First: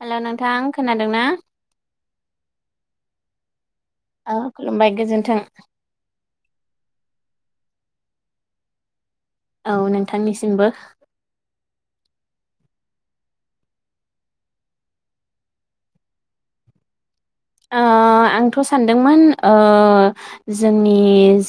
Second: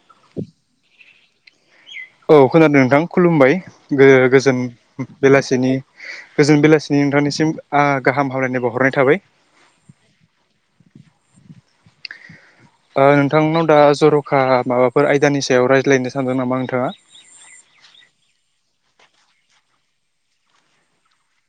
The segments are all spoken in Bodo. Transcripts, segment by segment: हेल नोंथां खोनादों ना? औ खोनादों नोंथां खुलुमबाय। औ गोजोन खुलुमबाय गोजोन्थों। बेलासिनि गोजोन बेलासिनि नोंथांनिसिम गाहाम हामलायनायबो हरनाय थाबाय औ नोंथांनिसिमबो नोंथांनाव दा जर'खा माबाफोर आयदानि सायाव रायज्लायनो सानदों नामा नोंथाङा [inaudible] ओ आंथ' सानदोंमोन ओ जोंनि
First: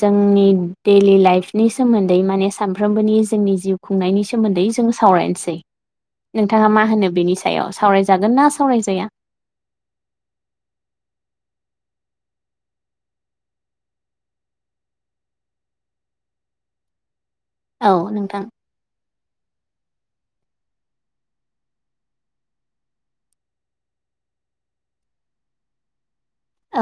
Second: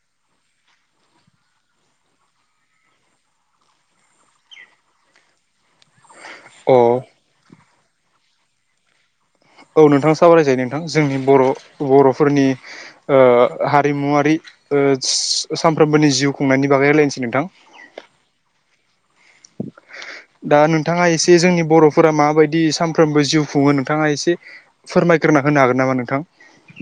जोंनि डैलि लाइफनि नि सोमोन्दै माने सानफ्रामबोनि जोंनि जिउ खुंनायनि सोमोन्दै जों सावरायनोसै [inaudible] नोंथाङा अ मा होनो बेनि सायाव सावरायजागोन ना सावरायजाया औ नोंथां सावरायजायो नोंथां जोंनि बर' बर'फोरनि हारिमुवारि सानफ्रोमबोनि जिउ खुंनायनि बागै राय्लायनोसै नोंथां औ नोंथां [inaudible] दा नोंथाङा एसे जोंनि बर'फोरा माबायदि सानफ्रोमबो जिउ खुङो नोंथाङा एसे फोरमायग्रो ना होनो हागोन नामा नोंथां औ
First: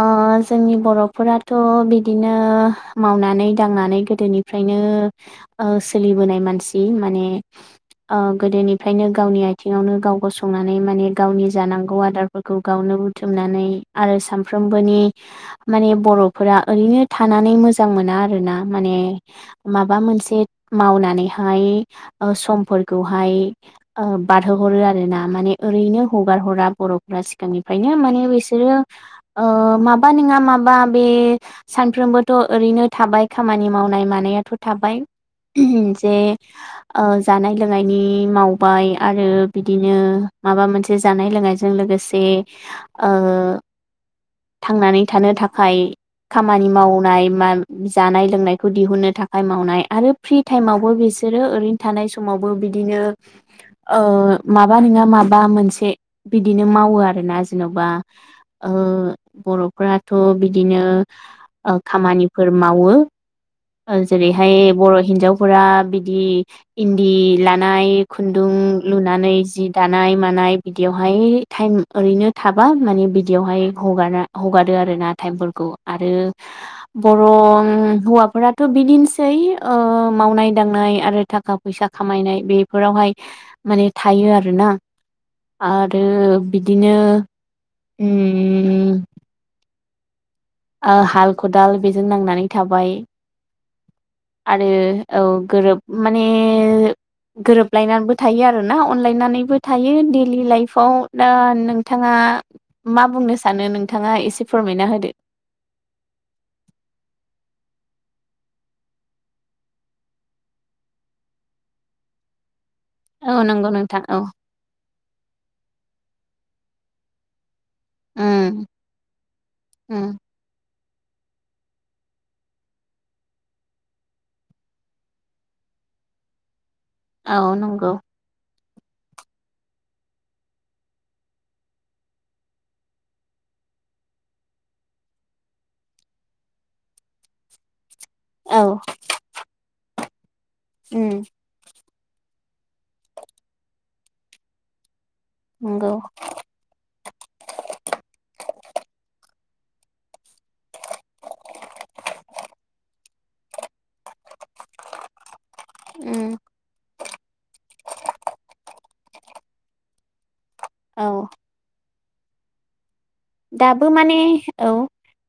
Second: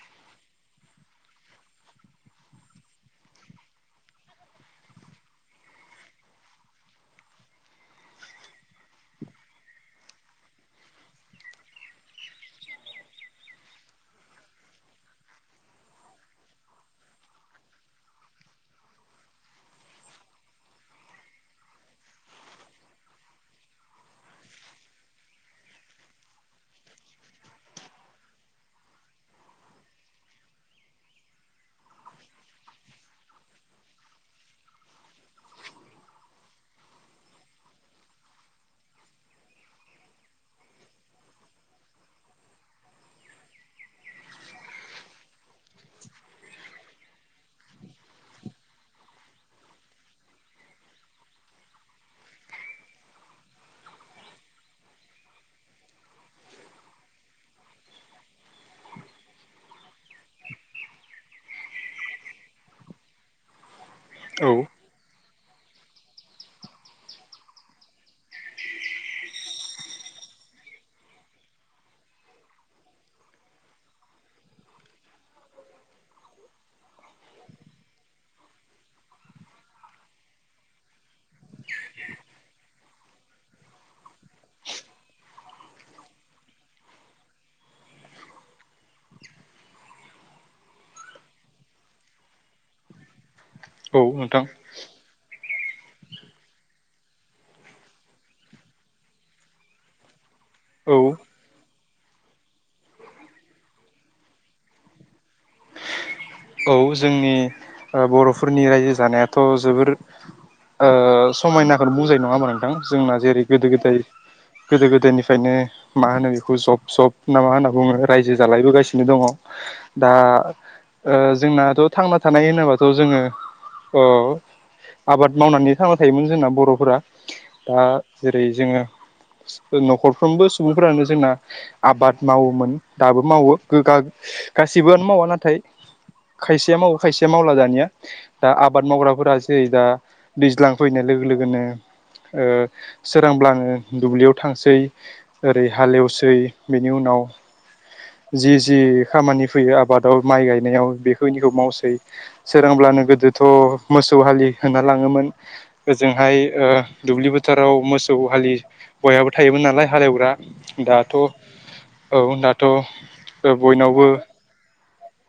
औ जोंनि बर'फोराथ' बिदिनो मावनानै दांनानै गोदोनिफ्राय सोलिबोनाय मानसि मान गोदोनिफ्रायनो गावनि आ आथिङावनो गाव गसंनानै माने गावनि जानांगौ आदारफोरखौ गावनो बुथुमनानै आरो सामफ्रोमबोनि माने बर'फोरा ओरैनो थानानै मोजां मोना आरोना माने माबा मोनसे मावनानैहाय बारो हरो आरोना माने ओरैनो हगार हरा बर'गांनि बेनो मान बिसोरो ओ माबा नङा माबा बे सानफ्रबोथ' बिनो थाबाय खामानि मावनाय मानायाथ' थाबाय जे ओ जानाय लोंनायनि मावबाय आरो बिदिनो माबा मोनसे जानाय लोंनायजों लोगोसे थांनानै थानो थाखाय खामानि मावनाय मा जानाय लोंनायखौ दिहुननो थाखाय मावनाय आरो फ्रि टाइमावबो बि बिसोरो ओरैनो थानाय समावबो बिदिनो ओ माबा नङा माबा मोनसे बिदिनो मावो आरोना जेन'बा ओ बर'फथ' बिदिनो खामानिफो आरो मावो। औ जेरैहाय बर' हिन्जावफोरा बिदि इन्दि लानाय खुन्दुं। लुनानै जि दानाय मानाय बिदियावहाय टाइम ओरैनो थाबा मान बिदियावहा य हगारा हगरो आरोना आरो टाइम फोरखौ आरो बर' हौ फोरथ' बिदिनोसै मावनाय दांनाय आरो थाखा फैसा खामायनाय बेफोरावहाय। माने थायो आरोना। आरो बिदिनो उम ओ हाल खदाल बेजों नांनानै थाबाय औ नोंथां आरो औ। गोरोब माने गोरोबलायनानैबो थायो आरोना अनलायनानैबो थायो। दि औ लाइफावदा नों थाङा मा बुंनो सानो? नोंथाङा एसे फोरमायना होदो। औ जोंनि बर'फोरनि रायजो जानायाथ' जोबोर ओ समायनाखौनो बुजाय नङामा नोंथां। जोंना जेरै औ गोदो नंगौ गोदाय नोंथां औ गोदो गोदायनिफ्रायनो मा होनो बेखौ जब जब ना मा होनना बुङो रायजो उम जालायबोगासिनो दङ दा। उम जोंनाथ' थांना थानाय होनोबाथ' जोङो अ आबाद मावनानै थांना थायोमोन जोंना बर'फोरा औ दा नंगौ जेरै जोङो न'खरफ्रोमबो सुबुंफ्रानो जोंना आबाद मावोमोन दाबो मावो गोगा। गासिबोआनो मावा नाथाय खायसेया मावो खायसेया मावला दानिया दा औ आबाद मावग्राफोरा जेरै दा दैज्लां फैनाय लोगो उम लोगोनो ओ सोरांब्लानो दुब्लियाव थांसै। ओरै नंगौ हालेवसै बेनि उनाव जि जि खामानि फैयो आबादाव माइ गायनायाव बेखौनिखौ मावसै सोरांब्लानो गोदोथ' मोसौ हालि होनना लाङोमोन। ओजोंहाय उम ओ दुब्लि बोथोराव मोसौ हालि बयहाबो थायोमोन नालाय हालेवग्रा दाथ' औ औ दाथ' दाबो बयनावबो माने औ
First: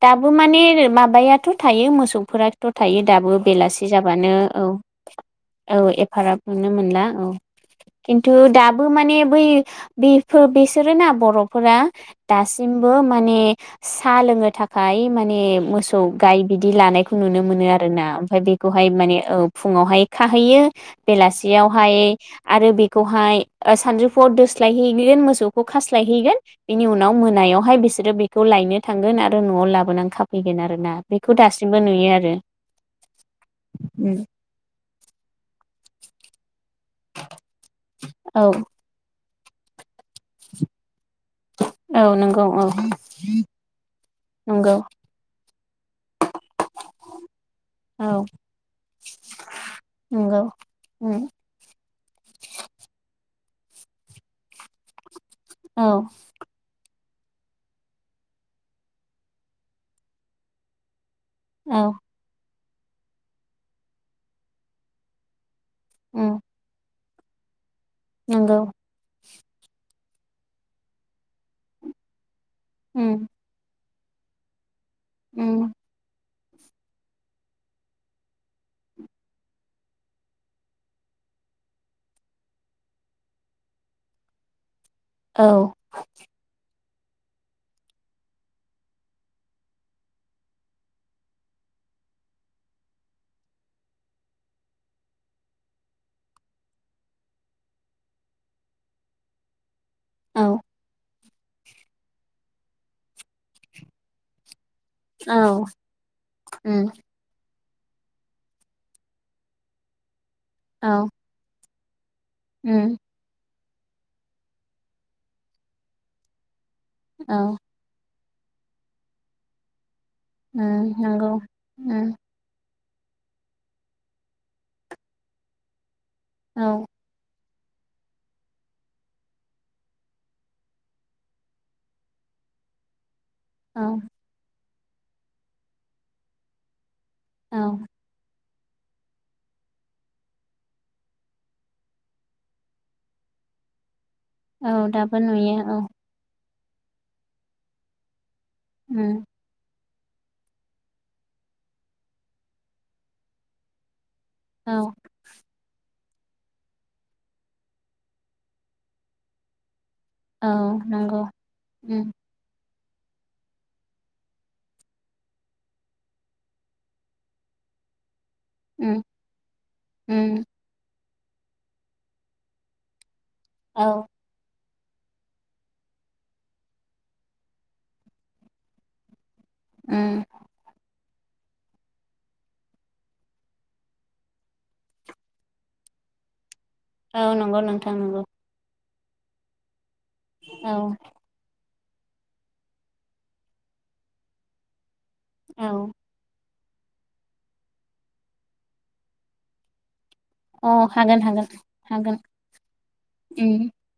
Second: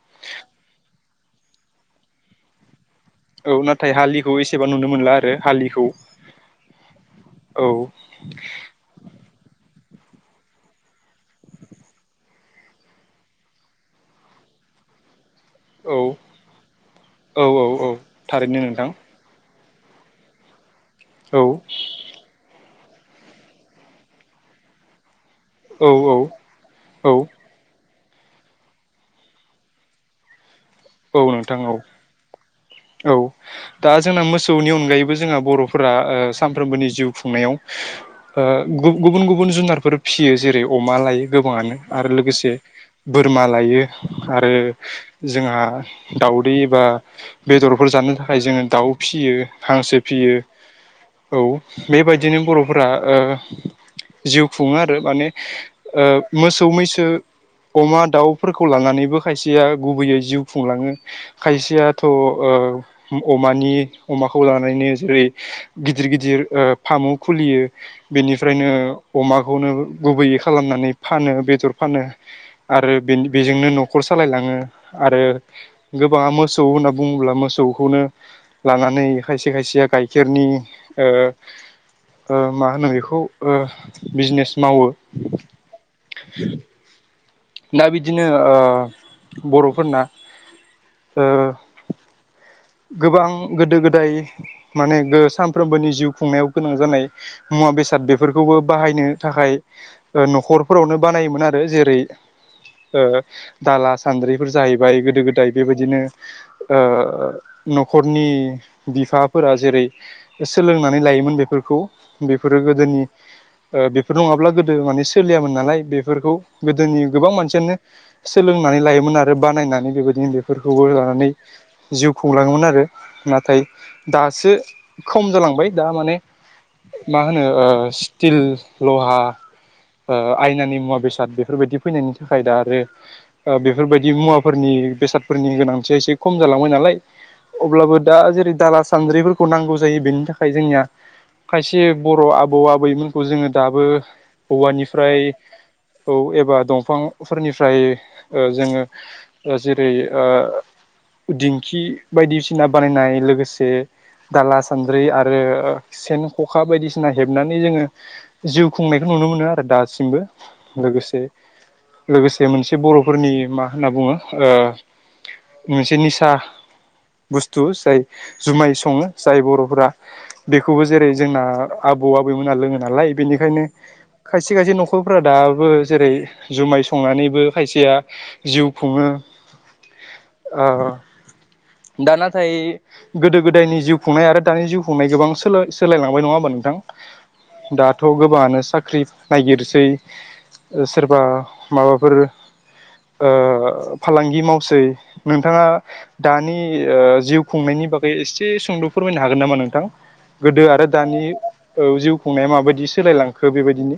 दाबो माने माबायाथ' थायो मोसौफोराथ' थायो दाबो औ बेलासि नाथाय हालिखौ जाबानो औ। एसेबां नुनो मोनला आरो औ हालिखौ एफाराब नुनो मोनला औ खिन्थु दाबो माने बै बेफोर बिसोरोना बर'फोरा दा दासिमबो माने साहा लोंनो थाखाय मा माने मोसौ औ गाय बिदि लानायखौ नुनो औ मोनो औ आरोना ओमफ्राय थारैनो नोंथां बेखौहाय माने औ फुङावहाय खाहैयो औ बेलासियावहाय आरो बे मौसौखौहाय सानजौफुआव दोस्लायहैगोन मोसौखौ औ खास्लायहैगोन औ बिनि औ उनाव मोन बेनिफ्राय बिसोरो बेखौ लायनो थांगोन आरो न'आव लाबोनानै खाफैगोन आरो। आरोना औ बेखौ नोंथां दासिमबो नुयो औ औ दा जोंना मोसौनि अनगायैबो जोंहा बर' फोरा ओ सानफ्रोमबोनि जिउ खुंनायाव औ ओ गुबुन-गुबुन जुनारफोर फियो जेरै अमा लायो गोबाङानो आरो औ नंगौ लोगोसे औ बोरमा लायो आरो नंगौ जोंहा दाउदै एबा बेदरफोर जानो औ थाखाय जोङो दाउ फिसियो हांसो फियो। नंगौ औ बेबायदिनो बर'फोरा ओ जिउ खुङो आरो माने औ ओ मोसौ-मैसो अमा दाउफोरखौ लानानैबो खायसेया गुबैयै जिउ खुंलाङो। औ खायसेयाथ' ओ अमानि अमाखौ लानानैनो जेरै गिदिर उम गिदिर ओ फार्म खुलियो नंगौ बेनिफ्रायनो अमाखौनो गुबैयै खालामनानै फानो बेदर फानो आरो उम बेजोंनो न' नखर सालायलाङो आरो उम गोबाङा मोसौ सौ होनना बुङोब्ला मोसौखौनो लानानै खायसे खायसेया गाइखेरनि ओ ओ मा होनो बेखौ ओ बिजनेस मावो। औ। दा बिदिनो ओ बर'फोरना ओ गोबां गोदो-गोदाय माने सानफ्रोमबोनि जिउ खुंनायाव गोनां जानाय मुवा बे साद बेफोरखौबो बाहायनो थाखाय औ न'खरफोरावनो बानायोमोन आरो जेरै ओ दाला-सान्द्रिफोर जाहै बाय गोदो गोदाय औ बेबायदिनो उम ओ न'खरनि बिफाफोरा जेरै औ सोलोंनानै लायोमोन बेफोरखौ बेफोरो उम गोदोनि ओ बेफोर नङाब्ला गोदो माने सोलियामोन नालाय बेफोरखौ गोदोनि गोबां औ मानसियानो सोलोंनानै लायोमोन आरो बानायनानै बेबायदिनो उम बेफोरखौबो लानानै नंगौ जिउ उम खुंलाङोमोन आरो। नाथाय दासो खम जालांबाय दा माने औ मा ओ स्टिल लहा ओ आयनानि मुवा बेसाद बेफोरबायदि फैनायनि थाखाय दा आरो ओ औ बेफोरबायदि मुवाफोरनि बेसादफोरनि गोनांथिया एसे खम जालांबाय नालाय औ अब्लाबो दा जेरै दाला सान्द्रिफोरखौ नांगौ जायो बेनि थाखाय जोंनिया खायसे बर' आबौ आबैमोनखौ जोङो दाबो औ दाबो औवानिफ्राय नुयो औ एबार दंफांफोरनिफ्राय ओ जोङो उम ओेरै ओ दिंखि बायदिसिना बानायनाय लोगोसे दाला औ सान्द्रि आरो सेन ख'खा बायदिसिना हेबनानै जोङो जिउ खुंनायखौ नुनो मोनो आरो दा सिमबो औ लोगोसे नंगौ उम लोगोसे मोनसे बर'फोरनि मा होनना बुङो ओ मोनसे निसा। बुस्थु जाय जुमाय सङो उम जाय बर'फोरा उम बेखौबो जेरै जोंना आबौ आबैमोना लोङो नालाय बेनिखायनो औ खायसे खायसे न' खरफ्रा दाबो जेरै जुमाय संनानैबो खायसेया जिउ खुङो। उम औ। दा नाथाय गोदो गोदायनि जिउ खुंनाय आरो दानि जिउ खुंनाय गोबां सोलाय सोलायलांबाय नङा होमबा औ नंगौ नोंथां नोंथां दाथ' नंगौ गोबाङानो साख्रि नायगिरसै। [unintelligible] माबाफोर ओ फालांगि मावसै। नोंथाङा औ दानि ओ जिउ खुंनायनि बागै एसे सुंद' फोरमायनो हागोन नामा नोंथां? गोदो अ आरो हागोन दानि हागोन ओ जिउ हागोन खुंनाया माबायदि सोलायलांखो उम बेबायदिनो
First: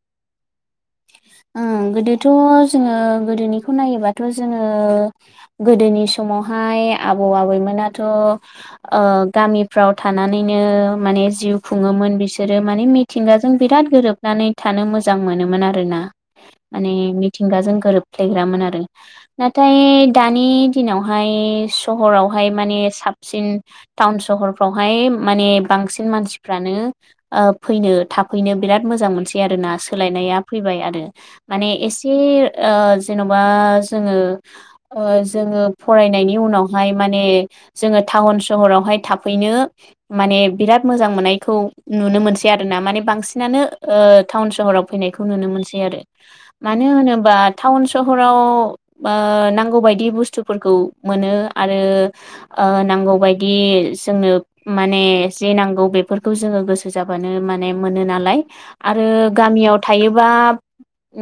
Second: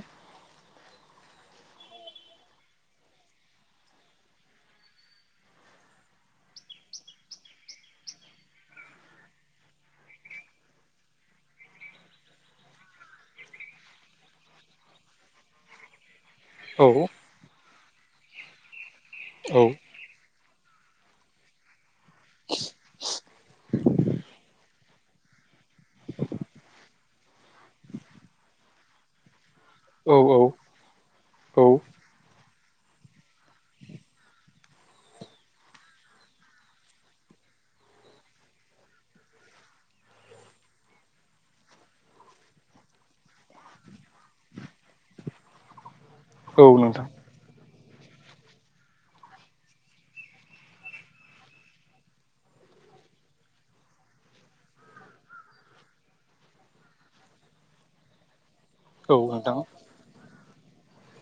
ओं गोदो थ जोङो गोदोनिखौ नायोबाथ' जोङो गोदोनि समावहाय आ बौ आबैमोनाथ' ओ गामिफ्राव थानानैनो माने जिउ खुङोमोन बिसोरो माने मिथिंगाजों बिराद गोरोबनानै थानो मोजां मोनोमोन आरोना। माने औ मिथिंगाजों गोरोबफ्लेग्रामोन आरो औ नाथाय दानि दिनावहाय सहरावहाय माने साबसिन टाउन सहरफ्रावहाय माने बांसिन मानसिफ्रानो ओ फैनो थाफैनो बिराद मोजां मोनसै। आरोना औ औ सोलायनाया फैबाय आरो औ माने एसे ओ जेन'बा जोङो ओ जोङो फरायनायनि उनावहाय माने जोङो टाउन सहरावहाय थाफैनो माने बिराद मोजां मोननायखौ नुनो मोनसै आरो ना माने बांसिनानो ओ टाउन सहराव फैनायखौ नुनो मो नसै आरो औ मानो नोंथां होनोबा टाउन सहराव बा नांगौ बायदि बुस्थुफोरखौ मोनो आरो ओ नांगौबायदि जोंनो माने जे नांगौ बेफोरखौ जोङो गोसो जाबानो माने मोनो नालाय। आरो औ नोंथां गामियाव थायोबा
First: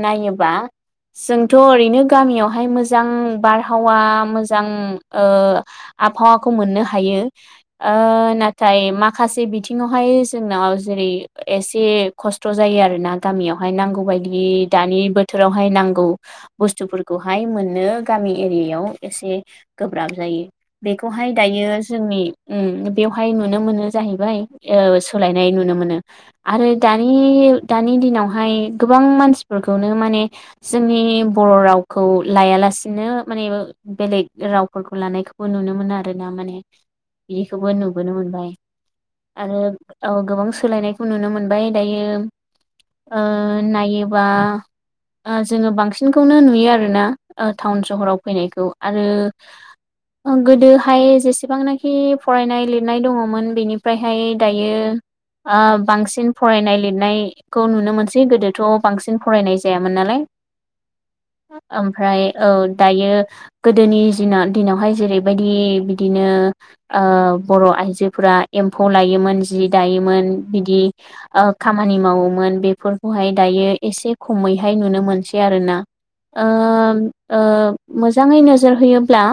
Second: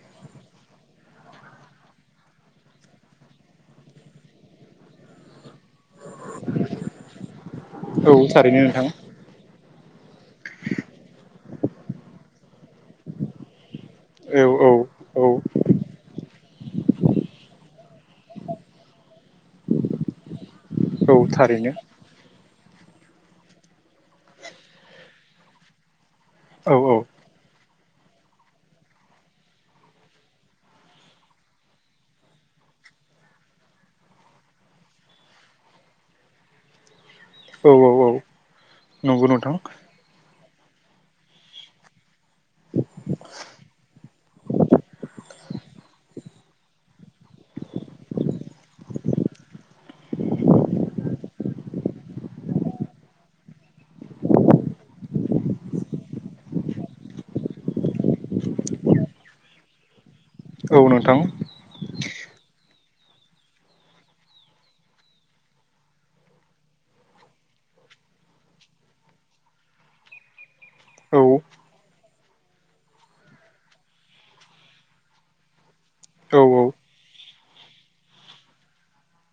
नायोबा जोंथ' ओरैनो गामियावहाय मोजां बारहावा मोजां आबहावाखौ मोननो हायो औ थारैनो नाथाय नोंथां माखासे बिथिङावहाय जोंनाव जेरै एसे खस्थ' जायो आरोना गामियावहाय नांगौ बायदि औ औ दानि औ बोथो- रावहाय नांगौ बुस्थुफोरखौहाय मोननो गामि एरियायाव एसे गोब्राब जायो औ बेखौहाय थारैनो दायो जोंनि बेवहाय नुनो मोनो जाहैबाय सोलायनाय नुनो मोनो आरो औ औ दानि दानि दिनावहाय गोबां मानसिफोरखौनो माने जोंनि बर' रावखौ लायाला- सिनो माने बेलेग रावफोरखौ लानायखौबो नुनो मोनो आरोना माने बिदिखौबो औ औ नुबोनो औ मोनबाय नंगौ नोंथां आरो औ गोबां सोलायनायखौ नुनो मोनबाय दायो नायोबा जोङो बांसिनखौनो नुयो आरोना टाउन सहराव फैनायखौ आरो गोदोहाय जेसेबांनाखि फरायनाय लिरनाय दङमोन बेनिफ्रायहाय दायो बांसिन फरायनाय लिरनायखौ नुनो मोनसै गोदोथ' बांसिन फरायनाय जायामोन नालाय। औ नोंथां ओमफ्राय औ। दायो गोदोनि दिनावहाय जेरैबायदि बिदिनो बर'आ आइजोफोरा एम्फौ लायोमोन जि दायोमोन बिदि औ खामानि मावोमोन मोन बेफोरखौहाय दायो एसे खमैहाय नुनो मोनसै आरोना। औ औ मोजाङै नोजोर होयोब्ला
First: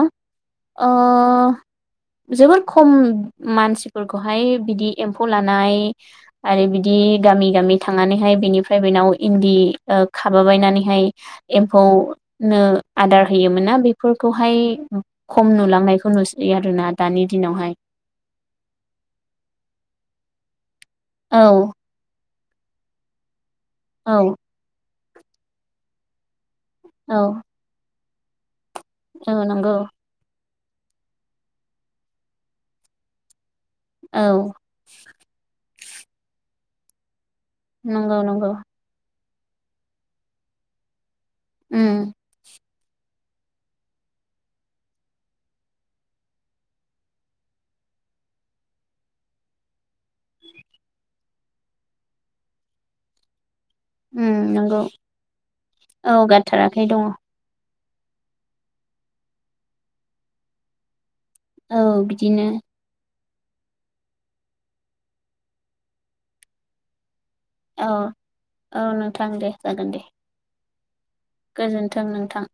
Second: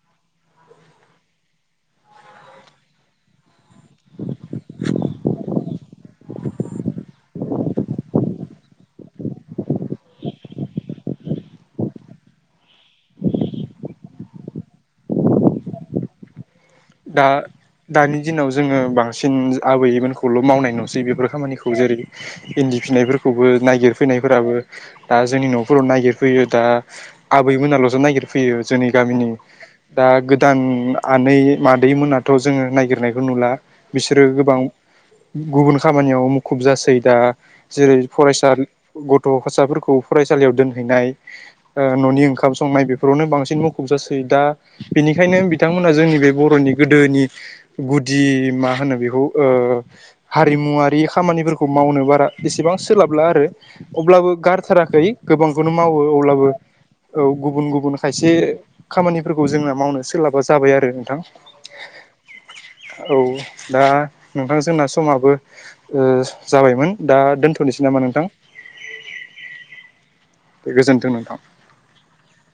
जोबोर खम मानसि फोरखौहाय बिदि एम्फौ लानाय आरो बिदि गामि गामि थांनानैहाय बिनिफ्राय इन्दि खाबायबायनानै हाय एम्फौ नो आदार होयोमोनना? फोरखौहाय खम नुलांनायखौ नुसै आरोना दानि दा दिनावहाय दानि दिनाव जोङो। बांसिन आबैमोनखौल' मावनाय नुसै बेफोर औ खामानिखौ जेरै इन्दि फिनायफोरखौबो औ नायगिरफैनायफोराबो दा जोंनि न'फोराव नायगिर फैयो दा औ आबै मोनाल'सो नागिरैयो फैयो जोंनि गामिनि औ नंगौ दा गोदान आनै मादै मोनाथ' जोङो नायागिरनायखौ नुला बिसोरो औ गोबां गुबुन खामानियाव मुखुब जासै दा जेरै नंगौ नंगौ फरायसा' गथ' साफोरखौ फरायसालियाव दोनहैनाय उम न'नि ओंखाम संनाय बे फोरावनो बांसिन मुखुब जासै दा बेनिखायनो बिथांमोना जोंनि बे नि गोदोनि गुदि मा होनो बेखौ हारिमुवारि खामानिफोरखौ मावनो बारा एसेबां सोलाबला आरो अब्लाबो उम नंगौ गारथाराखै गोबांखौनो मावो औ अब्लाबो गारथाराखै दङ औ गुबुन गुबुन खायसे खामानिफोरखौ जोंना मावनो सोलाबा जाबाय आरो नोंथां औ बिदिनो औ दा नोंथांजोंना समाबो जाबायमोन दा दोनथ'नोसै औ नामा नोंथां औ नोंथां दे जागोन दे गोजोनथों गोजोन्थों नोंथां